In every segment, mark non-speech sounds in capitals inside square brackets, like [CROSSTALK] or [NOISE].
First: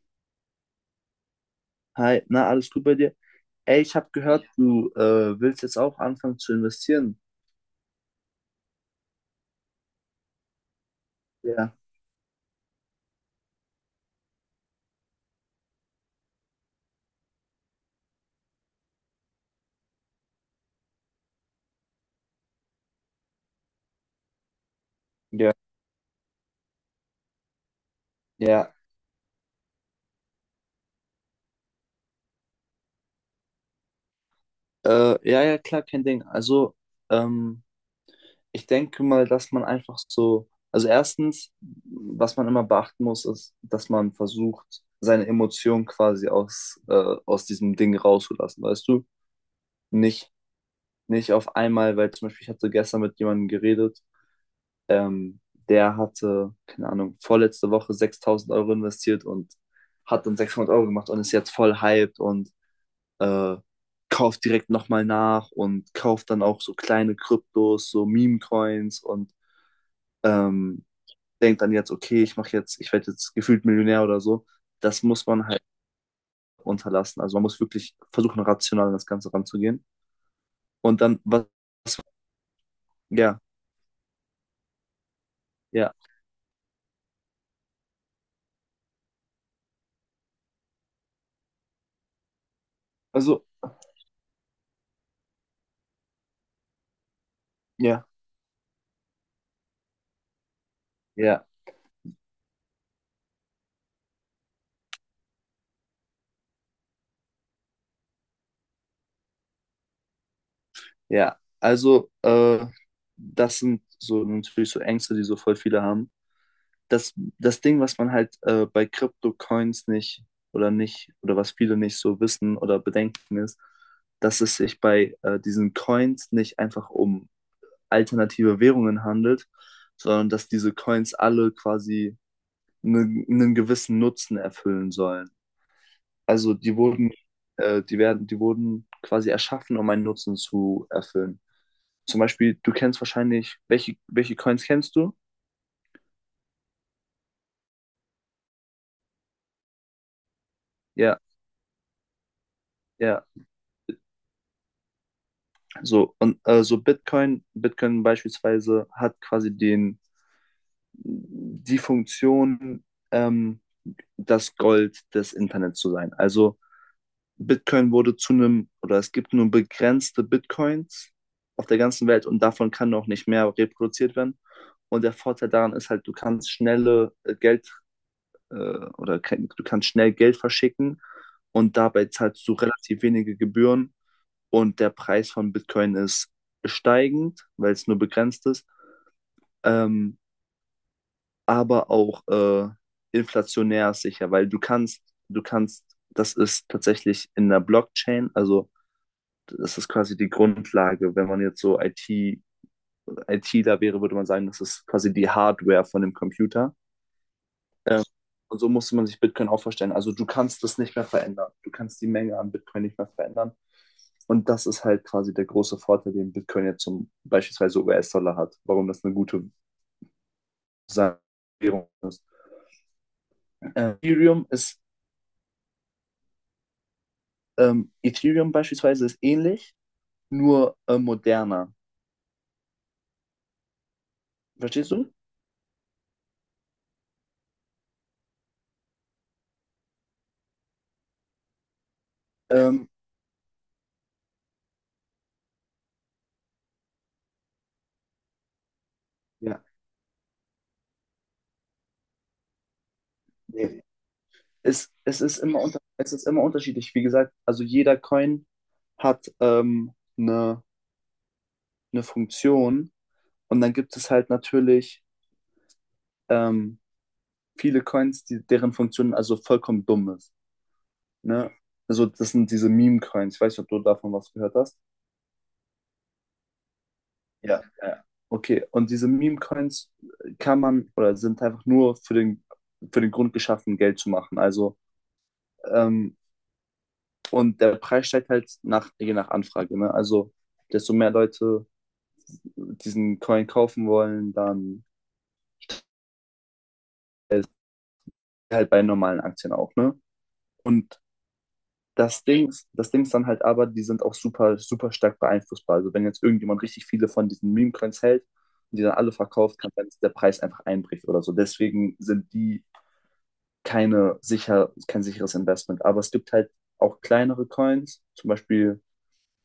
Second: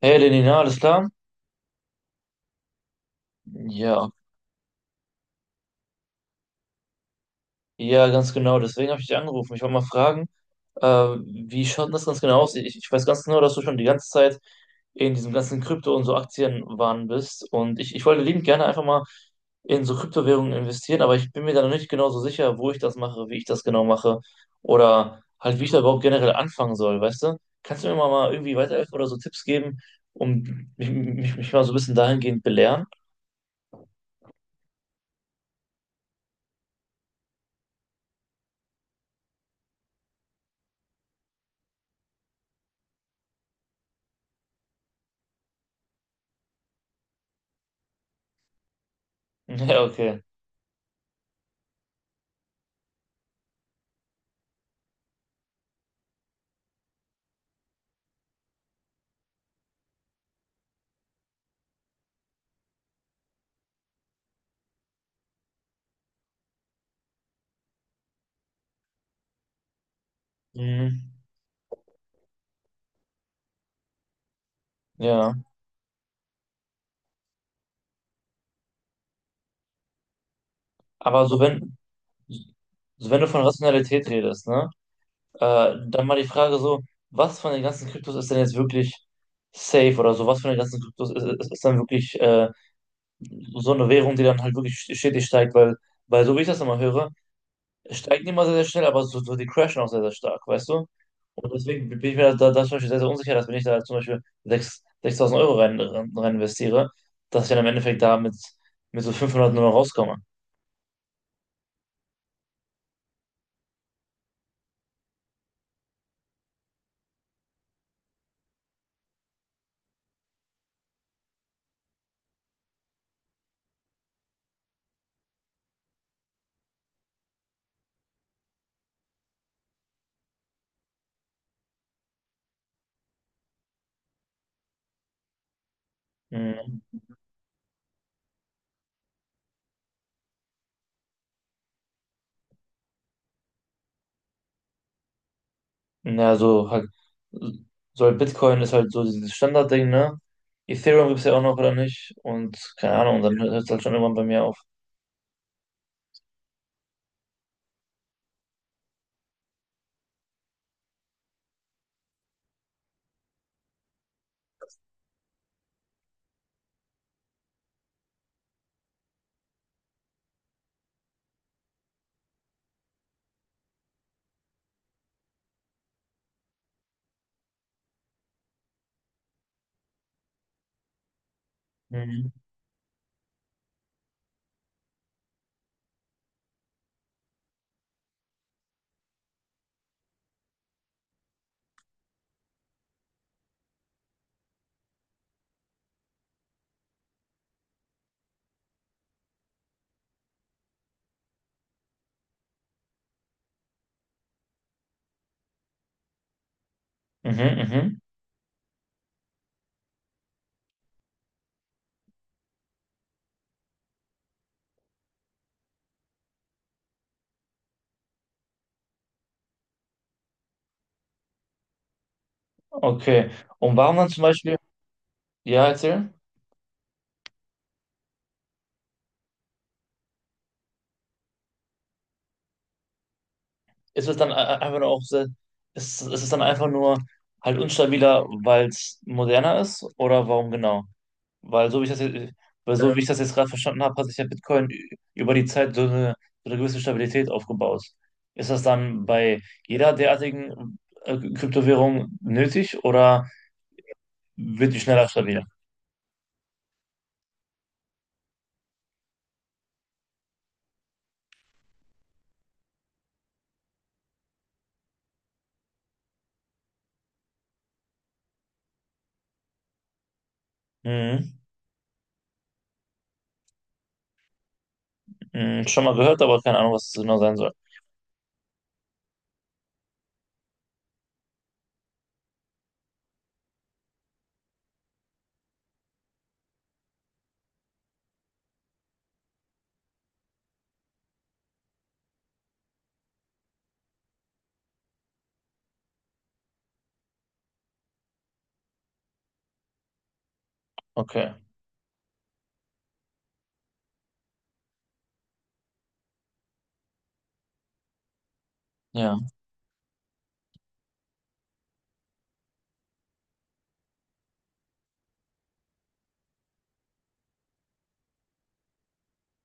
Hey Lenina, alles klar? Hi, na, alles gut bei dir? Ey, ich habe Ja, gehört, du willst jetzt auch anfangen zu investieren. ja, ganz genau. Deswegen habe ich dich angerufen. Ich wollte mal fragen, wie Ja. schaut denn das ganz genau aus? Ich weiß ganz genau, dass du schon die ganze Zeit in diesem ganzen Krypto- und so Aktienwahn bist. Und ich wollte liebend gerne einfach mal in so Kryptowährungen investieren, aber ich bin mir da noch nicht genau so sicher, wo ich das mache, wie ich das genau mache oder halt, wie ich da überhaupt generell anfangen soll, weißt du? Kannst du mir mal irgendwie Ja, weiterhelfen oder so Tipps geben, um mich mal so ein bisschen dahingehend belehren? [LAUGHS] Ja, ja, klar, kein Ding. Also, ähm, ich denke mal, dass man einfach so, also erstens, was man immer beachten muss, ist, dass man versucht, seine Emotionen quasi aus diesem Ding rauszulassen, weißt du? Ja, okay. Nicht, nicht auf einmal, weil zum Beispiel, ich hatte gestern mit jemandem geredet. Ähm, Der hatte, keine Ahnung, vorletzte Woche 6.000 Euro investiert und hat dann 600 Euro gemacht und ist jetzt voll hyped und äh, kauft direkt nochmal nach und kauft dann auch so kleine Kryptos, so Meme-Coins und ähm, Mhm. denkt dann jetzt, okay, ich mache jetzt, ich werde jetzt gefühlt Millionär oder so. Das muss Ja. man halt unterlassen. Also man muss wirklich versuchen, rational an das Ganze ranzugehen. Und dann, Aber was, so wenn du ja, von Rationalität redest, ne, ja. dann mal die Frage so, was von den ganzen Kryptos ist denn jetzt wirklich safe oder so, was von den ganzen Kryptos ist dann wirklich Also, so eine Währung, die dann halt wirklich stetig steigt, weil so wie ich das immer höre, es ja, steigen die immer sehr, sehr schnell, aber so die crashen auch sehr, sehr stark, weißt du? ja. Und deswegen bin ich mir zum Beispiel sehr, sehr unsicher, dass wenn ich da zum Beispiel 6.000 Euro rein investiere, dass ich dann im Endeffekt da mit so 500 nur noch rauskomme. Ja, also das sind so natürlich so Ängste, die so voll viele haben. Das, das Ding, was man halt bei Crypto-Coins nicht oder nicht oder was viele nicht so wissen oder bedenken ist, dass es sich bei diesen Coins nicht einfach um alternative Währungen handelt, sondern dass diese Coins alle quasi einen gewissen Nutzen erfüllen sollen. Also die Hm. wurden, äh, die werden, die wurden quasi erschaffen, um einen Nutzen zu erfüllen. Zum Beispiel, du kennst wahrscheinlich, welche Coins kennst du? Ja, so halt Bitcoin ist halt so dieses Standardding, ne? Ethereum gibt Ja, es ja auch noch, oder nicht? Und keine Ahnung, ja. dann hört es halt schon irgendwann bei mir auf. So, und so Bitcoin beispielsweise hat quasi die Funktion, ähm, das Gold des Internets zu sein. Also Bitcoin wurde zu einem, oder es gibt nur begrenzte Bitcoins auf der ganzen Welt und davon kann noch nicht mehr reproduziert werden. Und der Vorteil daran ist halt, du kannst schnelle Geld äh, oder ke- du kannst schnell Geld verschicken und dabei Mhm. zahlst du relativ wenige Gebühren und der Preis von Bitcoin ist steigend, weil es nur begrenzt ist, ähm, aber auch inflationär sicher, weil du kannst, das ist tatsächlich in der Blockchain, also das ist quasi die Grundlage. Wenn man jetzt so ITler wäre, würde man sagen, das ist quasi die Hardware von dem Computer. Mhm, mhm. Ähm, und so musste man sich Bitcoin auch vorstellen. Also du kannst das nicht mehr verändern. Du kannst die Menge an Bitcoin nicht mehr verändern. Und das ist halt quasi der große Vorteil, den Bitcoin jetzt zum beispielsweise US-Dollar hat, warum das eine gute Währung ist. Okay. Und warum Ähm, dann zum Ethereum Beispiel, ist ja, erzähl, Ethereum beispielsweise ist ähnlich, nur moderner. ist es dann e- einfach nur Verstehst auch, du? sehr- ist es dann einfach nur halt unstabiler, weil es moderner ist? Oder warum genau? Weil so wie ich das jetzt, weil Ähm, so wie ich das jetzt gerade verstanden habe, hat sich ja Bitcoin ü- über die Zeit so eine gewisse Stabilität aufgebaut. Ist das dann bei ja. jeder derartigen Kryptowährung nötig oder Nee. wird die Es, schneller es ist stabil? immer unterschiedlich. Wie gesagt, also jeder Coin hat eine, eine Funktion und dann gibt es halt natürlich ähm, viele Coins, die, deren Funktion also vollkommen dumm ist. Mhm. Ne? Also das sind diese Meme-Coins. Ich weiß nicht, ob du davon was gehört hast. Mhm. Schon mal gehört, aber keine Ahnung, was es genau sein soll. Ja, ja. Okay, und diese Meme-Coins kann man oder sind einfach nur für den Grund geschaffen, Geld zu machen. Also, ähm, und der Preis steigt halt nach, je nach Anfrage. Ne? Also, desto mehr Leute diesen Coin kaufen wollen, dann ist halt bei normalen Aktien auch, ne? Und Okay, das Ding ist dann halt aber, die sind auch super, super stark beeinflussbar. Also wenn jetzt irgendjemand richtig viele von diesen Meme-Coins hält und die dann alle ja. verkauft, kann sein, dass der Preis einfach einbricht oder so. Deswegen sind die kein sicheres Investment. Aber es gibt halt auch kleinere Coins, zum Beispiel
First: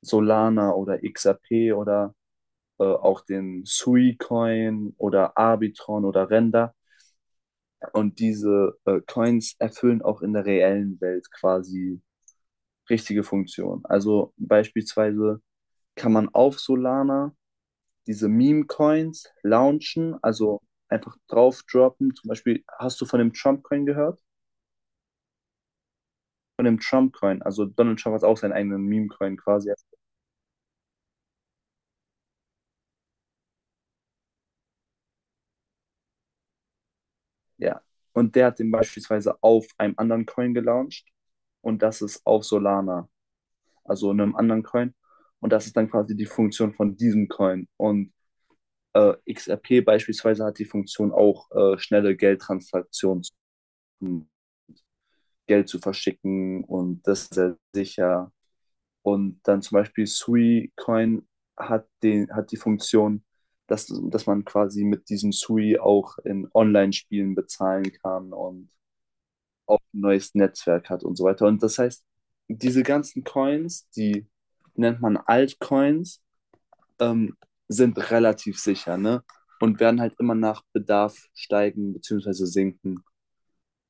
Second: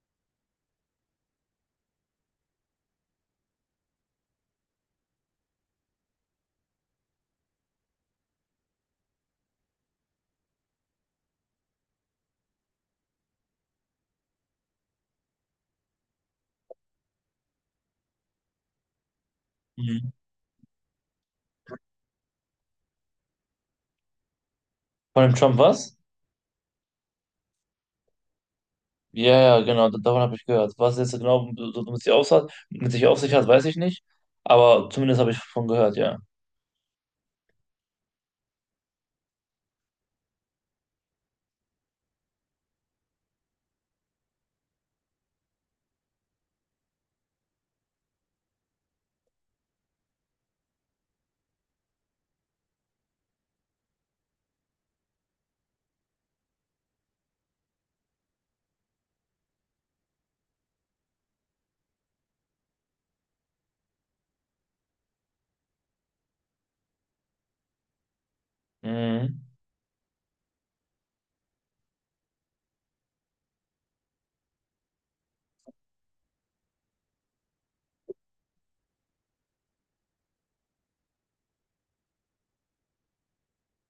Solana oder XRP oder auch den Sui-Coin oder Arbitron oder Render. Und diese Coins erfüllen auch in der reellen Welt quasi richtige Funktionen. Also beispielsweise kann man auf Solana diese Meme-Coins Mhm. launchen, also einfach drauf droppen. Zum Beispiel, hast du von dem Trump-Coin gehört? Von dem Trump was? Von dem Trump-Coin. Also Donald Trump hat auch seinen eigenen Ja, Meme-Coin ja, quasi. genau, da- davon habe ich gehört. Was jetzt genau so so mit sich auf hat, mit sich auf sich hat, weiß ich nicht. Aber zumindest habe ich davon gehört, ja. Ja. Und der hat den beispielsweise auf einem anderen Coin gelauncht. Und das ist auf Solana, also einem anderen Coin. Und das ist dann quasi die Funktion von diesem Coin. Und XRP beispielsweise hat die Funktion auch, schnelle Geldtransaktionen, um Geld zu verschicken und das ist sehr sicher. Und dann zum Beispiel Sui Coin hat, den, hat die Funktion, dass man quasi mit diesem Sui auch in Online-Spielen bezahlen kann und Mhm. auch ein neues Netzwerk hat und so weiter. Und das heißt, diese ganzen Coins, die nennt man Altcoins, ähm, sind relativ sicher, ne? Und werden halt immer nach Bedarf steigen bzw. sinken.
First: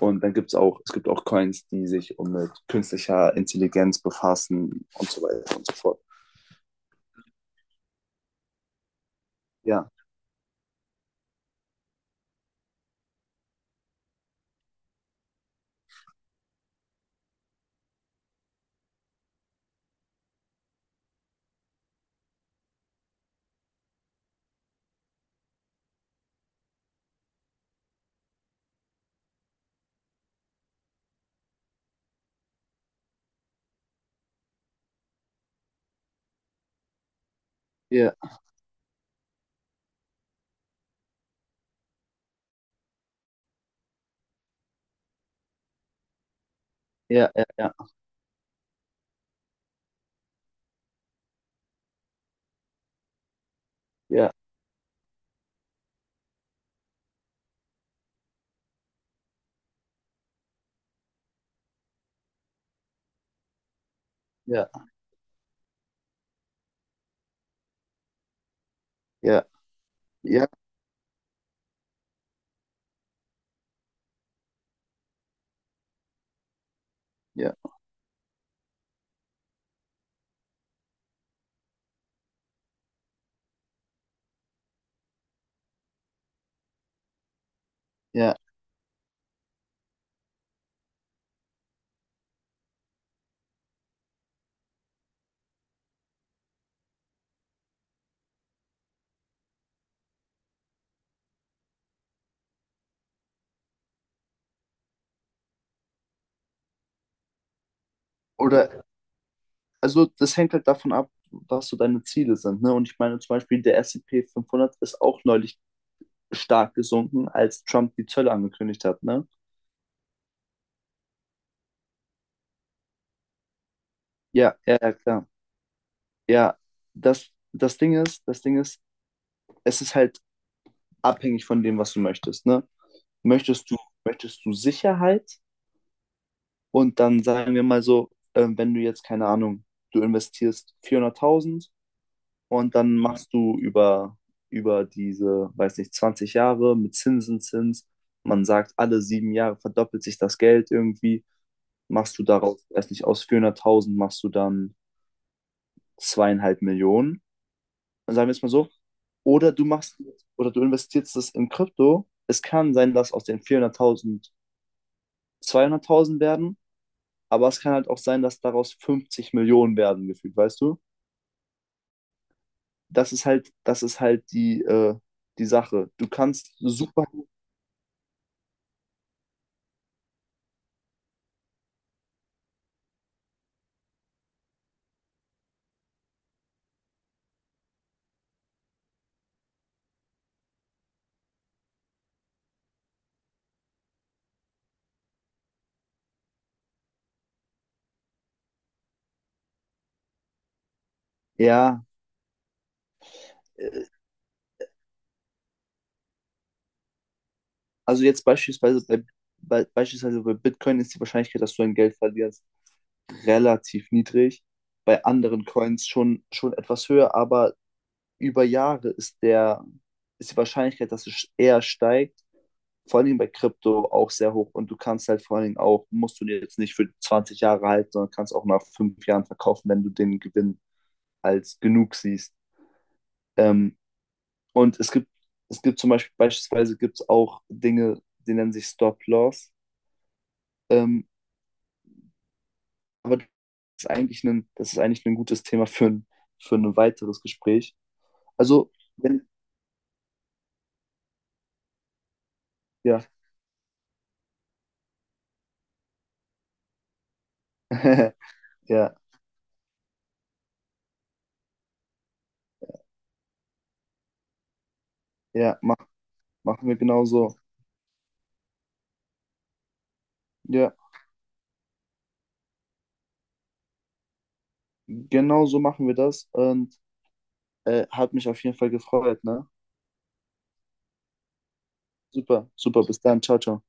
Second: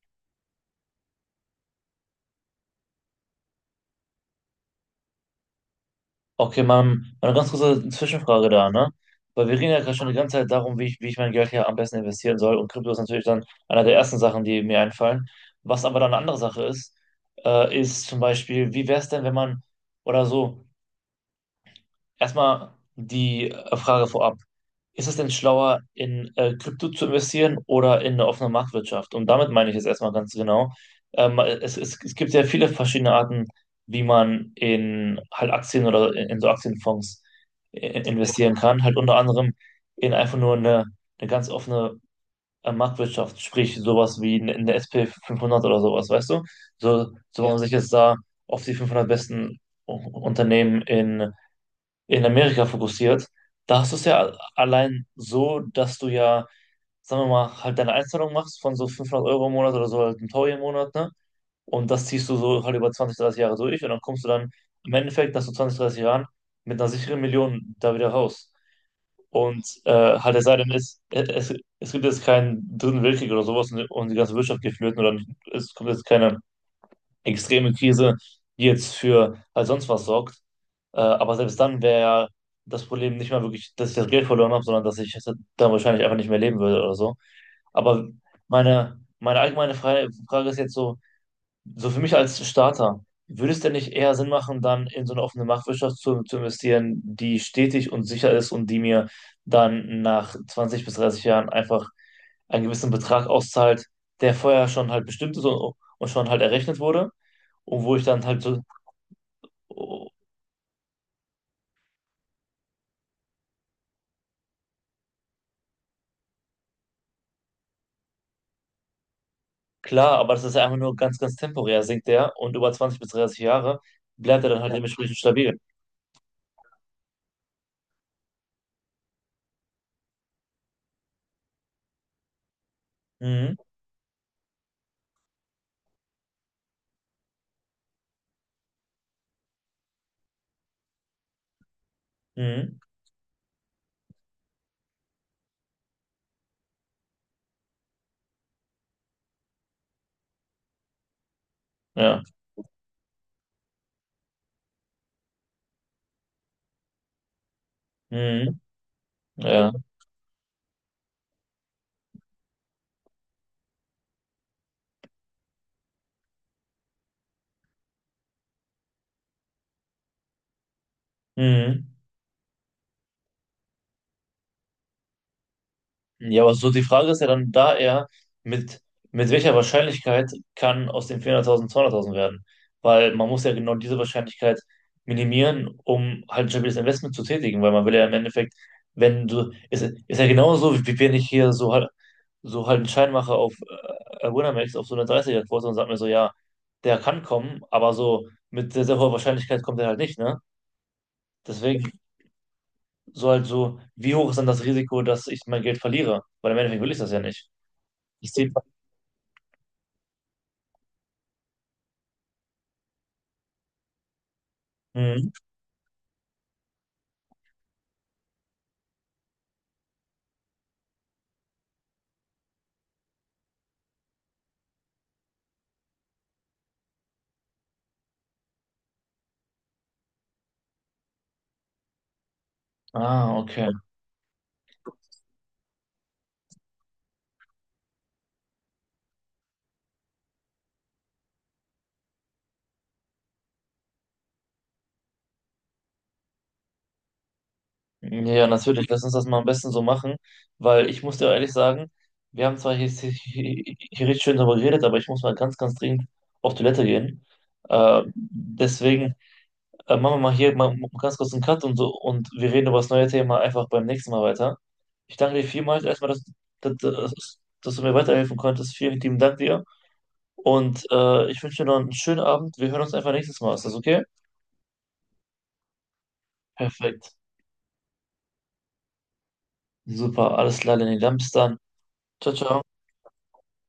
Und dann gibt es auch, es gibt auch Coins, die sich um mit künstlicher Intelligenz befassen und so weiter und so fort. Okay, man, eine ganz kurze Zwischenfrage da, ne? Weil wir reden ja Ja. gerade schon die ganze Zeit darum, wie ich mein Geld hier am besten investieren soll. Und Krypto ist natürlich dann einer der ersten Sachen, die mir einfallen. Was aber dann eine andere Sache ist, ist zum Beispiel, wie wäre es denn, wenn man, oder so, erstmal die Frage vorab. Ist es denn schlauer, in Krypto zu investieren oder in eine offene Marktwirtschaft? Und damit meine ich es erstmal ganz genau. Es gibt sehr viele verschiedene Arten, wie man in halt Aktien oder in so Aktienfonds Ja, investieren kann. Halt unter anderem in eine ganz offene Marktwirtschaft, sprich sowas wie in der S und p 500 oder sowas, weißt du? So, ja, so wo ja, man ja, sich ja, jetzt da auf die 500 besten U- Unternehmen in Amerika fokussiert, da hast du es ja ja, allein so, dass du ja, sagen wir mal, halt deine Einzahlung machst von so 500 Euro im Monat oder so halt ein Taui im Monat, ne? Und das ziehst du so halt über 20, 30 Jahre durch und dann kommst du dann ja, im Endeffekt nach so 20, 30 Jahren mit einer sicheren Million da wieder raus. ja, Und halt, ja, es ja, sei denn, es gibt jetzt keinen dritten Weltkrieg oder sowas und die ganze Wirtschaft geht flöten oder nicht, es kommt jetzt keine ja, extreme Krise, die jetzt für halt sonst was sorgt, aber selbst dann wäre das Problem nicht mal wirklich, dass ich das Geld verloren habe, sondern dass ich dann wahrscheinlich einfach nicht mehr leben würde oder so. Aber ja. Meine allgemeine Frage ist jetzt so, so für mich als Starter, würde es denn nicht eher Sinn machen, dann in so eine offene Marktwirtschaft zu investieren, die stetig und sicher ist und die mir dann nach 20 bis 30 Jahren einfach einen gewissen Betrag auszahlt, der vorher schon halt bestimmt ist und schon halt errechnet wurde und wo ich dann halt so. Oder, also das hängt halt davon ab, was so deine Ziele sind. Ne? Und ich meine zum Beispiel, der S&P 500 ist auch neulich stark gesunken, als Trump die Zölle angekündigt hat. Ne? Klar, aber das ist ja einfach nur ganz, ganz temporär, sinkt der, und über 20 bis 30 Jahre bleibt er Ja, dann halt, ja, ja, ja, dementsprechend klar. stabil. Ja, das Ding ist, es ist halt abhängig von dem, was du möchtest, ne? Mhm. Möchtest du, möchtest du Sicherheit? Und dann sagen wir mal so, wenn du jetzt, keine Ahnung, du investierst 400.000 und Mhm. dann machst du über diese, weiß nicht, 20 Jahre mit Zinseszins, man sagt, alle 7 Jahre verdoppelt sich das Geld irgendwie, machst Ja. du daraus, weiß nicht, aus 400.000 machst du dann 2,5 Millionen sagen wir es mal Mhm. so, oder du Ja. machst oder du investierst es in Krypto. Es kann sein, dass aus den 400.000 200.000 werden, aber es kann halt auch sein, dass daraus 50 Millionen werden gefühlt, weißt du? Mhm. Das ist halt die Sache. Du Ja, kannst aber so die super, Frage ist ja dann da eher, mit, mit welcher Wahrscheinlichkeit kann aus den 400.000 200.000 werden? Weil man muss ja genau diese Wahrscheinlichkeit minimieren, um halt ein stabiles Investment zu tätigen, weil man will ja im Endeffekt, wenn du, ist ja genauso, wie wenn ich hier so halt einen Schein mache auf Winamax, auf so eine 30 quote und sag mir so, ja, der kann kommen, aber so mit sehr, sehr hoher Wahrscheinlichkeit kommt er halt nicht, ne? ja, Deswegen so, äh, wie hoch ist dann das Risiko, dass ich mein Geld verliere? Weil im Endeffekt will ich das ja nicht. also jetzt Ich sehe. beispielsweise bei Bitcoin ist die Wahrscheinlichkeit, dass du dein Geld verlierst, relativ niedrig. Bei Mhm. anderen Coins schon etwas höher, aber über Jahre ist die Wahrscheinlichkeit, dass es eher steigt, vor allen Dingen bei Krypto auch sehr hoch. Und du kannst halt vor allen Dingen auch, musst du dir jetzt nicht für 20 Jahre halten, sondern kannst auch nach 5 Jahren verkaufen, wenn du den Gewinn als genug siehst. Ah, okay. Ähm, und es gibt, beispielsweise gibt es auch Dinge, die nennen sich Stop-Loss. Ähm, aber das ist eigentlich das ist eigentlich ein gutes Thema für für ein weiteres Gespräch. Ja, Also, natürlich. Lass uns das wenn, mal am besten so machen, weil ich muss dir ehrlich sagen, wir haben zwar Ja, hier richtig schön darüber geredet, aber ich muss mal ganz, ganz dringend auf Toilette gehen. [LAUGHS] Ja, Deswegen machen wir mal hier mal ganz kurz einen Cut und so, und wir reden über das neue Thema einfach beim nächsten Mal weiter. Ich danke dir ja, vielmals erstmal, machen wir genauso. Dass du mir weiterhelfen konntest. Vielen lieben Dank dir Ja. und ich wünsche dir noch einen schönen Abend. Wir hören uns einfach nächstes Mal. Ist das okay? Genau so machen wir das und Perfekt. Hat mich auf jeden Fall gefreut, ne? Super, alles klar, Lenny. Dann bis dann. Ciao, Super, ciao. super, bis dann, ciao, ciao.